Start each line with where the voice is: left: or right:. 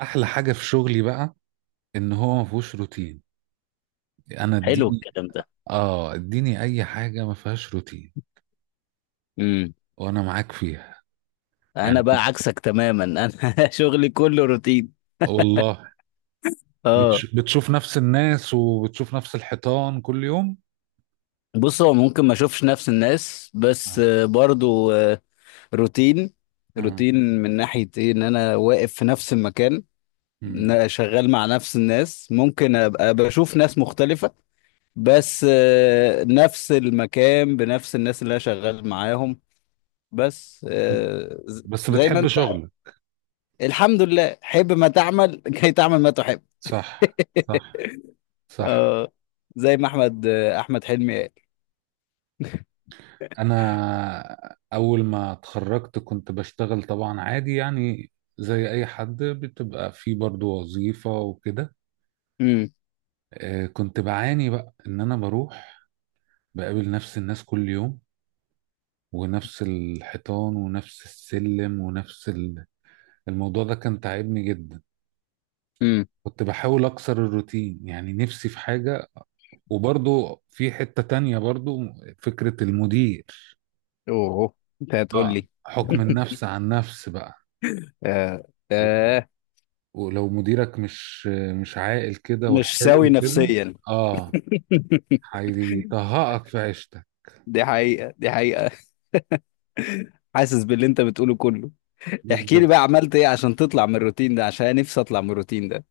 right: احلى حاجه في شغلي بقى ان هو ما فيهوش روتين. انا
left: حلو
right: اديني،
left: الكلام ده.
right: اه اديني اي حاجه ما فيهاش روتين
left: امم
right: وانا معاك فيها
left: انا
right: يعني.
left: بقى عكسك تماما انا. شغلي كله روتين.
right: والله
left: اه.
right: بتشوف نفس الناس وبتشوف نفس الحيطان كل يوم.
left: بص، هو ممكن ما اشوفش نفس الناس، بس
right: آه.
left: برضو روتين.
right: آه.
left: روتين من ناحية ايه، ان انا واقف في نفس المكان، إن
right: مم.
left: أنا شغال مع نفس الناس. ممكن ابقى بشوف ناس مختلفة، بس نفس المكان بنفس الناس اللي انا شغال معاهم. بس
right: بس
left: زي ما
right: بتحب
left: انت.
right: شغلك.
left: الحمد لله، حب ما تعمل كي تعمل ما تحب.
right: صح، صح، صح.
left: اه، زي ما احمد حلمي قال.
right: انا اول ما اتخرجت كنت بشتغل طبعا عادي يعني، زي اي حد بتبقى في برضو وظيفة وكده.
left: امم
right: كنت بعاني بقى ان انا بروح بقابل نفس الناس كل يوم، ونفس الحيطان ونفس السلم ونفس الموضوع ده كان تعبني جدا.
left: امم
right: كنت بحاول اكسر الروتين يعني، نفسي في حاجة. وبرضو في حتة تانية برضو فكرة المدير.
left: اوه، انت هتقول
right: اه،
left: لي.
right: حكم النفس عن نفس بقى.
left: آه.
right: و-
left: آه.
right: ولو مديرك مش عاقل كده
left: مش سوي
right: وحلو كده،
left: نفسيا.
right: اه، هيطهقك في عيشتك.
left: دي حقيقة، دي حقيقة. حاسس باللي انت بتقوله كله. احكي لي
right: بالظبط.
left: بقى، عملت ايه عشان تطلع من الروتين ده؟ عشان أنا نفسي اطلع من الروتين ده.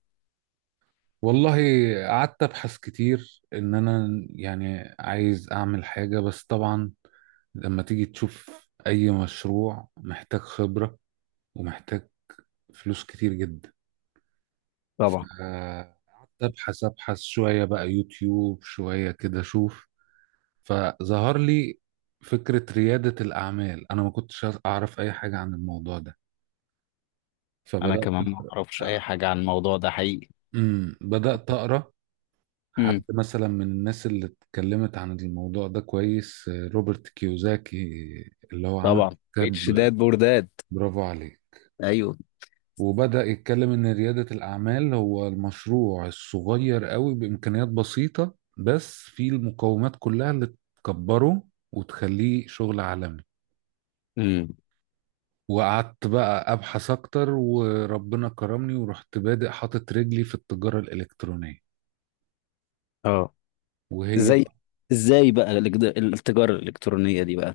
right: والله، قعدت ابحث كتير ان انا يعني عايز اعمل حاجة. بس طبعا لما تيجي تشوف، اي مشروع محتاج خبرة ومحتاج فلوس كتير جدا.
left: طبعا
right: قعدت ابحث شوية بقى، يوتيوب شوية كده اشوف، فظهر لي فكرة ريادة الاعمال. انا ما كنتش اعرف اي حاجة عن الموضوع ده،
left: انا
right: فبدأت
left: كمان ما
right: اقرا.
left: اعرفش اي
right: آه،
left: حاجه عن الموضوع ده حقيقي.
right: أمم، بدأت اقرا
left: امم
right: حد مثلا من الناس اللي اتكلمت عن الموضوع ده كويس، روبرت كيوزاكي، اللي هو عمل
left: طبعا،
right: كتاب،
left: اتش داد بورداد.
right: برافو عليه.
left: ايوه.
right: وبدأ يتكلم إن ريادة الأعمال هو المشروع الصغير قوي بإمكانيات بسيطة، بس فيه المقومات كلها اللي تكبره وتخليه شغل عالمي.
left: امم
right: وقعدت بقى أبحث أكتر، وربنا كرمني ورحت بادئ حاطط رجلي في التجارة الإلكترونية.
left: اه.
right: وهي
left: زي، ازاي بقى التجاره الالكترونيه دي بقى؟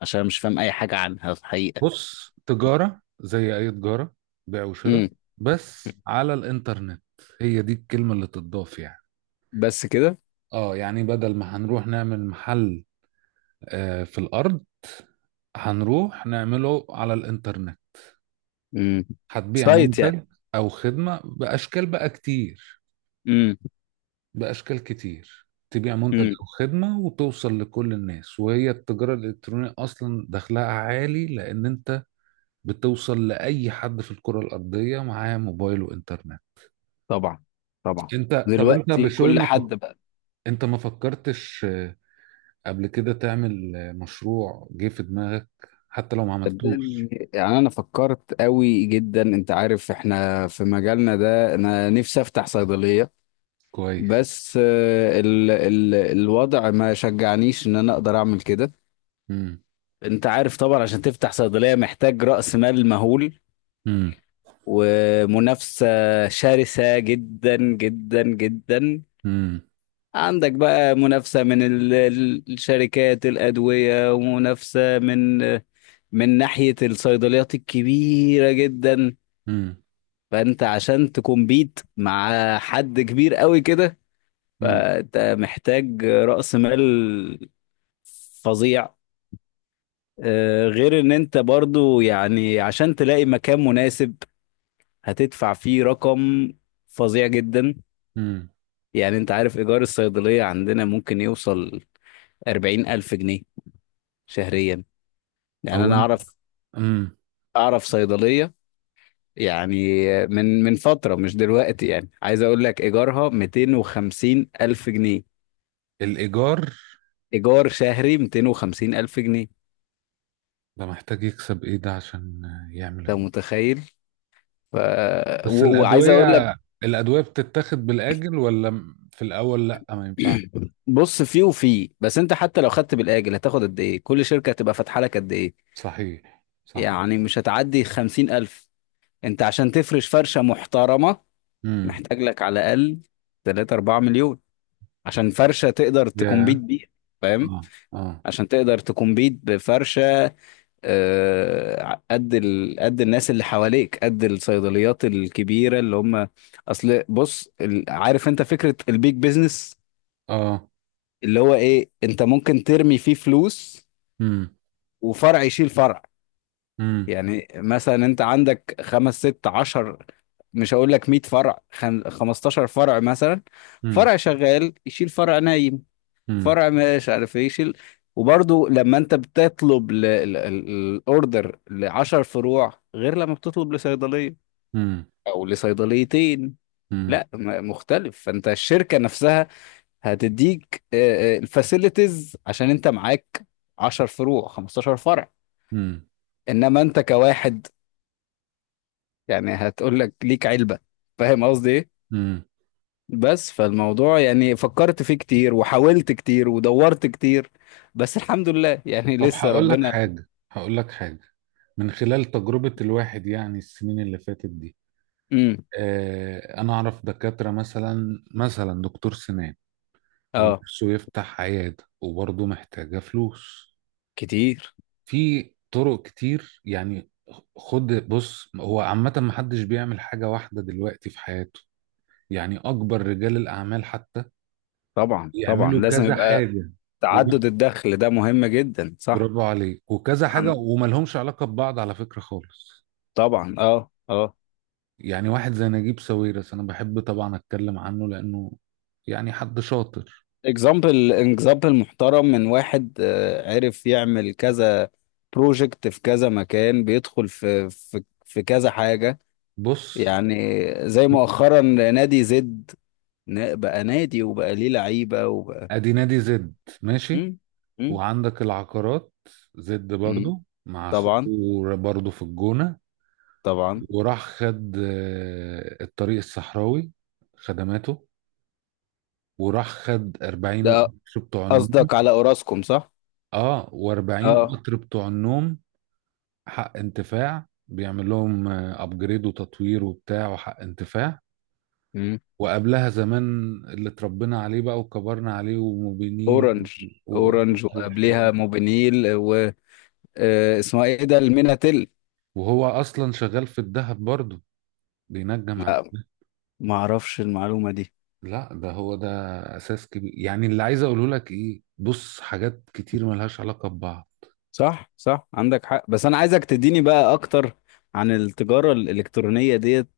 left: عشان مش فاهم اي حاجه عنها في الحقيقه.
right: بص، تجارة زي أي تجارة، بيع وشراء بس على الإنترنت، هي دي الكلمة اللي تضاف يعني.
left: بس كده؟
right: اه يعني بدل ما هنروح نعمل محل، آه، في الأرض، هنروح نعمله على الإنترنت.
left: امم
right: هتبيع
left: سايت يعني؟
right: منتج أو خدمة بأشكال بقى كتير،
left: امم
right: بأشكال كتير تبيع منتج
left: امم
right: أو خدمة وتوصل لكل الناس، وهي التجارة الإلكترونية أصلا دخلها عالي لأن أنت بتوصل لأي حد في الكرة الأرضية معاه موبايل وإنترنت.
left: طبعا، طبعا.
right: انت، طب انت
left: دلوقتي
right: بشوي
left: كل
right: ما فك...
left: حد بقى.
right: انت ما فكرتش، قبل كده تعمل، مشروع جه في دماغك حتى لو ما عملتوش؟
left: صدقني، يعني انا فكرت قوي جدا، انت عارف احنا في مجالنا ده انا نفسي افتح صيدلية.
right: كويس.
left: بس ال الوضع ما شجعنيش ان انا اقدر اعمل كده.
right: امم.
left: انت عارف طبعا، عشان تفتح صيدلية محتاج رأس مال مهول
right: امم.
left: ومنافسة شرسة جدا جدا جدا.
right: امم.
left: عندك بقى منافسة من الشركات الأدوية، ومنافسة من ناحية الصيدليات الكبيرة جدا.
right: امم.
left: فأنت عشان تكمبيت مع حد كبير قوي كده،
right: امم.
left: فأنت محتاج رأس مال فظيع. غير إن أنت برضو يعني عشان تلاقي مكان مناسب هتدفع فيه رقم فظيع جدا.
right: امم.
left: يعني أنت عارف إيجار الصيدلية عندنا ممكن يوصل 40,000 جنيه شهريا. يعني
right: هو
left: انا
right: انا، امم.
left: اعرف صيدليه، يعني من فتره، مش دلوقتي، يعني عايز اقول لك ايجارها 250 الف جنيه.
right: الايجار
left: ايجار شهري 250 الف جنيه.
right: ده محتاج يكسب ايه ده عشان يعمل
left: انت متخيل؟ ف...
right: بس
left: وعايز اقول
right: الادويه،
left: لك،
right: الادويه بتتاخد بالاجل ولا في الاول لا ما ينفعش.
left: بص، فيه وفيه، بس انت حتى لو خدت بالاجل، هتاخد قد ايه؟ كل شركه هتبقى فاتحه لك قد ايه؟
right: صحيح، صحيح.
left: يعني مش هتعدي 50 الف. انت عشان تفرش فرشه محترمه
right: امم.
left: محتاج لك على الاقل 3 4 مليون، عشان فرشه تقدر
right: يا.
left: تكمبيت بيها. فاهم،
right: اه اه.
left: عشان تقدر تكمبيت بفرشة. قد قد الناس اللي حواليك، قد الصيدليات الكبيرة اللي هم. اصل بص، عارف انت فكرة البيج بيزنس،
right: اه.
left: اللي هو ايه؟ انت ممكن ترمي فيه فلوس
right: امم.
left: وفرع يشيل فرع.
right: امم.
left: يعني مثلا انت عندك خمس ست عشر، مش هقول لك 100 فرع، 15 فرع مثلا. فرع شغال يشيل فرع نايم،
right: امم.
left: فرع مش عارف ايه، شيل. وبرضه لما انت بتطلب الاوردر لعشر فروع، غير لما بتطلب لصيدليه
right: امم.
left: او لصيدليتين،
right: امم.
left: لا مختلف. فانت الشركه نفسها هتديك الفاسيلتيز عشان انت معاك 10 فروع، 15 فرع.
right: امم.
left: انما انت كواحد، يعني هتقول لك ليك علبه. فاهم قصدي ايه؟
right: امم.
left: بس فالموضوع يعني فكرت فيه كتير وحاولت كتير ودورت كتير، بس الحمد لله يعني
right: طب
left: لسه
right: هقول لك
left: ربنا.
right: حاجة، هقول لك حاجة من خلال تجربة الواحد يعني السنين اللي فاتت دي.
left: مم.
right: آه، أنا أعرف دكاترة مثلا، مثلا دكتور سنان،
left: اه،
right: ونفسه يفتح عيادة وبرضه محتاجة فلوس.
left: كتير.
right: في طرق كتير يعني. خد بص، هو عامة محدش بيعمل حاجة واحدة دلوقتي في حياته. يعني أكبر رجال الأعمال حتى
left: طبعا، طبعا،
right: يعملوا
left: لازم
right: كذا
left: يبقى
right: حاجة. و-
left: تعدد الدخل ده مهم جدا. صح.
right: برافو عليك، وكذا حاجة
left: عن،
right: وما لهمش علاقة ببعض على فكرة خالص.
left: طبعا. اه، اه.
right: يعني واحد زي نجيب ساويرس، أنا بحب طبعا أتكلم عنه لأنه يعني حد شاطر.
left: اكزامبل محترم، من واحد عرف يعمل كذا بروجكت في كذا مكان، بيدخل في كذا حاجة.
right: بص،
left: يعني زي مؤخرا نادي زد، بقى نادي وبقى ليه لعيبة وبقى.
right: أدي نادي زد، ماشي،
left: مم. مم.
right: وعندك العقارات، زد
left: مم.
right: برضو مع أخوه،
left: طبعا.
right: برضو في الجونة.
left: طبعا.
right: وراح خد، الطريق الصحراوي خدماته، وراح خد 40
left: ده
right: القطر بتوع النوم،
left: قصدك على اوراسكوم، صح؟
right: اه و40
left: اه.
right: قطر بتوع النوم، حق انتفاع، بيعمل لهم ابجريد وتطوير وبتاع، وحق انتفاع. وقبلها زمان اللي اتربينا عليه بقى وكبرنا عليه، وموبينيل
left: اورنج،
right: وقطر
left: اورنج،
right: والحاجات
left: وقبليها
right: دي.
left: موبينيل و اسمها ايه ده، الميناتيل.
right: وهو اصلا شغال في الذهب برضه، بينجم على،
left: لا، ما اعرفش المعلومه دي.
right: لا ده هو ده اساس كبير. يعني اللي عايز اقوله لك ايه، بص، حاجات كتير ملهاش علاقة ببعض.
left: صح، صح، عندك حق. بس انا عايزك تديني بقى اكتر عن التجاره الالكترونيه ديت.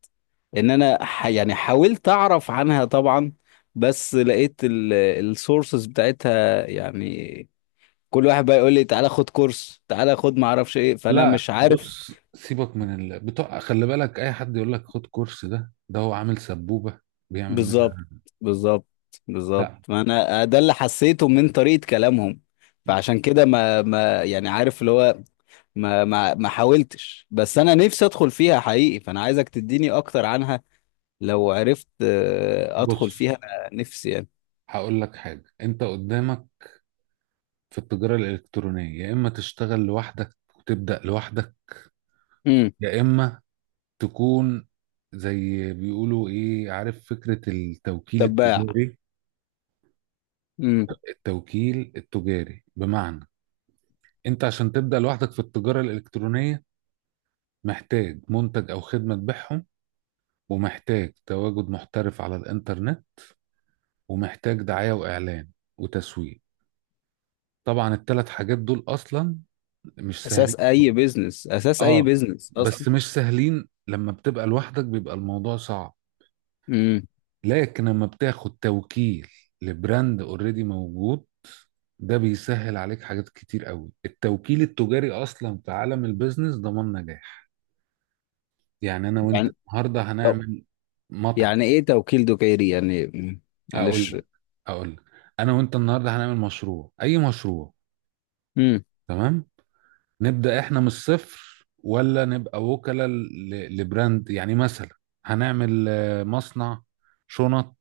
left: ان انا يعني حاولت اعرف عنها طبعا، بس لقيت السورسز بتاعتها يعني كل واحد بقى يقول لي تعالى خد كورس، تعالى خد ما اعرفش ايه. فانا
right: لا
left: مش عارف.
right: بص، سيبك من بتوع، خلي بالك، اي حد يقول لك خد كورس، ده ده هو عامل سبوبة بيعمل
left: بالظبط،
right: منها.
left: بالظبط، بالظبط.
right: لا
left: ما انا ده اللي حسيته من طريقة كلامهم. فعشان كده ما يعني، عارف اللي هو، ما حاولتش، بس انا نفسي ادخل فيها حقيقي. فانا عايزك تديني اكتر عنها، لو عرفت ادخل فيها
right: بص،
left: انا نفسي يعني.
right: هقول لك حاجة. انت قدامك في التجارة الإلكترونية يا إما تشتغل لوحدك وتبدأ لوحدك،
left: امم
right: يا إما تكون زي بيقولوا إيه، عارف فكرة التوكيل
left: تباع.
right: التجاري؟
left: امم
right: التوكيل التجاري بمعنى، انت عشان تبدأ لوحدك في التجارة الإلكترونية محتاج منتج أو خدمة تبيعهم، ومحتاج تواجد محترف على الإنترنت، ومحتاج دعاية وإعلان وتسويق. طبعا الثلاث حاجات دول أصلا مش سهلين.
left: اساس اي بيزنس، اساس اي
right: اه،
left: بيزنس
right: بس
left: اصلا.
right: مش سهلين. لما بتبقى لوحدك بيبقى الموضوع صعب.
left: امم
right: لكن لما بتاخد توكيل لبراند اوريدي موجود، ده بيسهل عليك حاجات كتير قوي. التوكيل التجاري اصلا في عالم البيزنس ضمان نجاح. يعني انا وانت
left: يعني
right: النهارده
left: طب،
right: هنعمل مطعم،
left: يعني ايه توكيل دكيري يعني؟ مم.
right: اقول
left: معلش.
right: لك، اقول لك، انا وانت النهارده هنعمل مشروع، اي مشروع،
left: امم
right: تمام؟ نبدأ احنا من الصفر، ولا نبقى وكلاء لبراند؟ يعني مثلا، هنعمل، مصنع شنط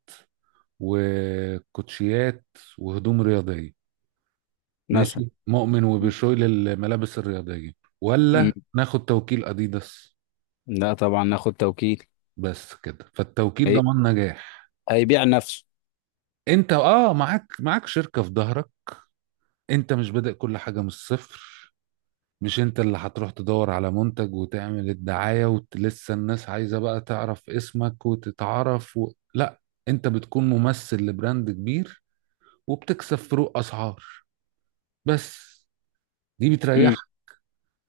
right: وكوتشيات وهدوم رياضية،
left: مثلا.
right: ماشي مؤمن
left: مم.
right: وبشوي للملابس الرياضية،
left: مم.
right: ولا ناخد توكيل أديداس؟
left: لا طبعا، ناخد توكيل.
right: بس كده، فالتوكيل
left: إيه؟
right: ضمان نجاح.
left: هيبيع نفسه.
right: انت اه، معاك شركة في ظهرك، انت مش بادئ كل حاجة من الصفر. مش انت اللي هتروح تدور على منتج وتعمل الدعاية ولسه الناس عايزة بقى تعرف اسمك وتتعرف لا، انت بتكون ممثل لبراند كبير، وبتكسب فروق اسعار بس، دي
left: امم
right: بتريحك.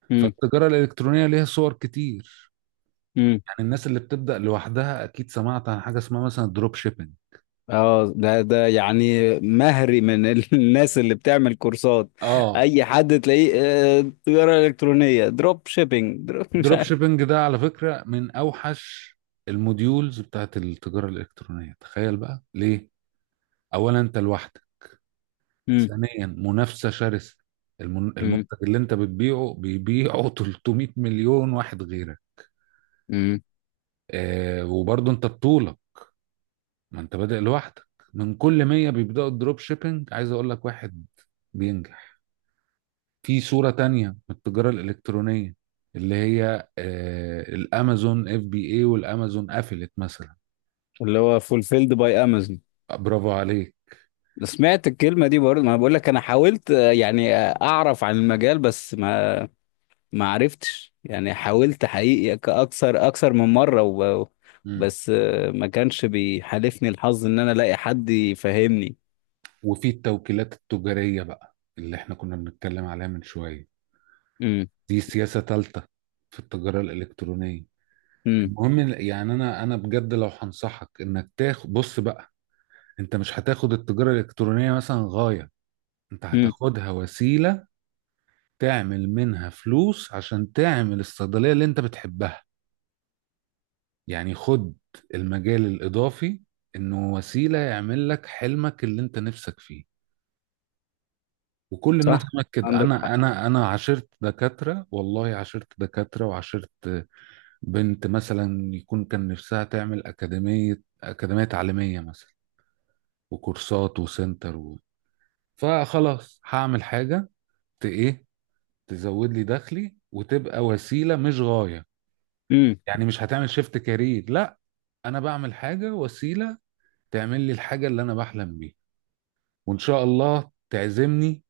left: امم
right: فالتجارة الإلكترونية ليها صور كتير.
left: امم
right: يعني الناس اللي بتبدأ لوحدها أكيد سمعت عن حاجة اسمها مثلا دروب شيبينج.
left: اه، ده يعني مهري من الناس اللي بتعمل كورسات،
right: آه،
left: اي حد تلاقيه تجارة الكترونية، دروب شيبينج، دروب مش
right: دروب
left: عارف.
right: شيبينج ده على فكرة من أوحش الموديولز بتاعت التجارة الإلكترونية. تخيل بقى ليه؟ أولا أنت لوحدك،
left: امم
right: ثانيا منافسة شرسة،
left: امم
right: المنتج اللي أنت بتبيعه بيبيعه 300 مليون واحد غيرك.
left: امم
right: آه، وبرضه أنت بطولة، ما أنت بادئ لوحدك. من كل 100 بيبدأوا الدروب شيبينج عايز أقول لك واحد بينجح. في صورة تانية من التجارة الإلكترونية، اللي هي الأمازون اف بي اي، والأمازون قفلت مثلا.
left: اللي هو فولفيلد باي امازون.
right: برافو عليك.
left: سمعت الكلمة دي برضه. ما بقول لك، انا حاولت يعني اعرف عن المجال، بس ما عرفتش يعني. حاولت حقيقي، اكثر من مرة
right: مم.
left: بس ما كانش بيحالفني الحظ ان انا الاقي حد يفهمني.
right: وفي التوكيلات التجارية بقى اللي احنا كنا بنتكلم عليها من شوية،
left: امم
right: دي سياسة تالتة في التجارة الإلكترونية.
left: امم
right: المهم يعني، أنا بجد لو هنصحك إنك تاخد، بص بقى، أنت مش هتاخد التجارة الإلكترونية مثلا غاية، أنت
left: امم
right: هتاخدها وسيلة تعمل منها فلوس عشان تعمل الصيدلية اللي أنت بتحبها. يعني خد المجال الإضافي، إنه وسيلة يعمل لك حلمك اللي أنت نفسك فيه. وكل الناس
left: صح،
right: هناك كده.
left: عندك
right: أنا
left: حق.
right: أنا أنا عاشرت دكاترة، والله عاشرت دكاترة، وعاشرت بنت مثلا يكون كان نفسها تعمل أكاديمية، أكاديمية تعليمية مثلا، وكورسات وسنتر فخلاص هعمل حاجة ت إيه، تزود لي دخلي، وتبقى وسيلة مش غاية.
left: امم
right: يعني مش هتعمل شيفت كارير، لا، أنا بعمل حاجة وسيلة تعمل لي الحاجة اللي أنا بحلم بيها. وان شاء الله تعزمني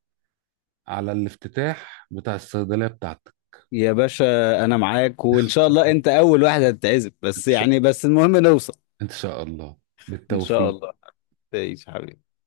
right: على الافتتاح بتاع الصيدليه بتاعتك.
left: يا باشا، انا معاك. وان شاء الله انت اول واحد هتتعزب،
right: ان
left: بس
right: شاء
left: يعني بس المهم نوصل.
right: إن شاء الله،
left: ان شاء
right: بالتوفيق.
left: الله. تعيش حبيبي.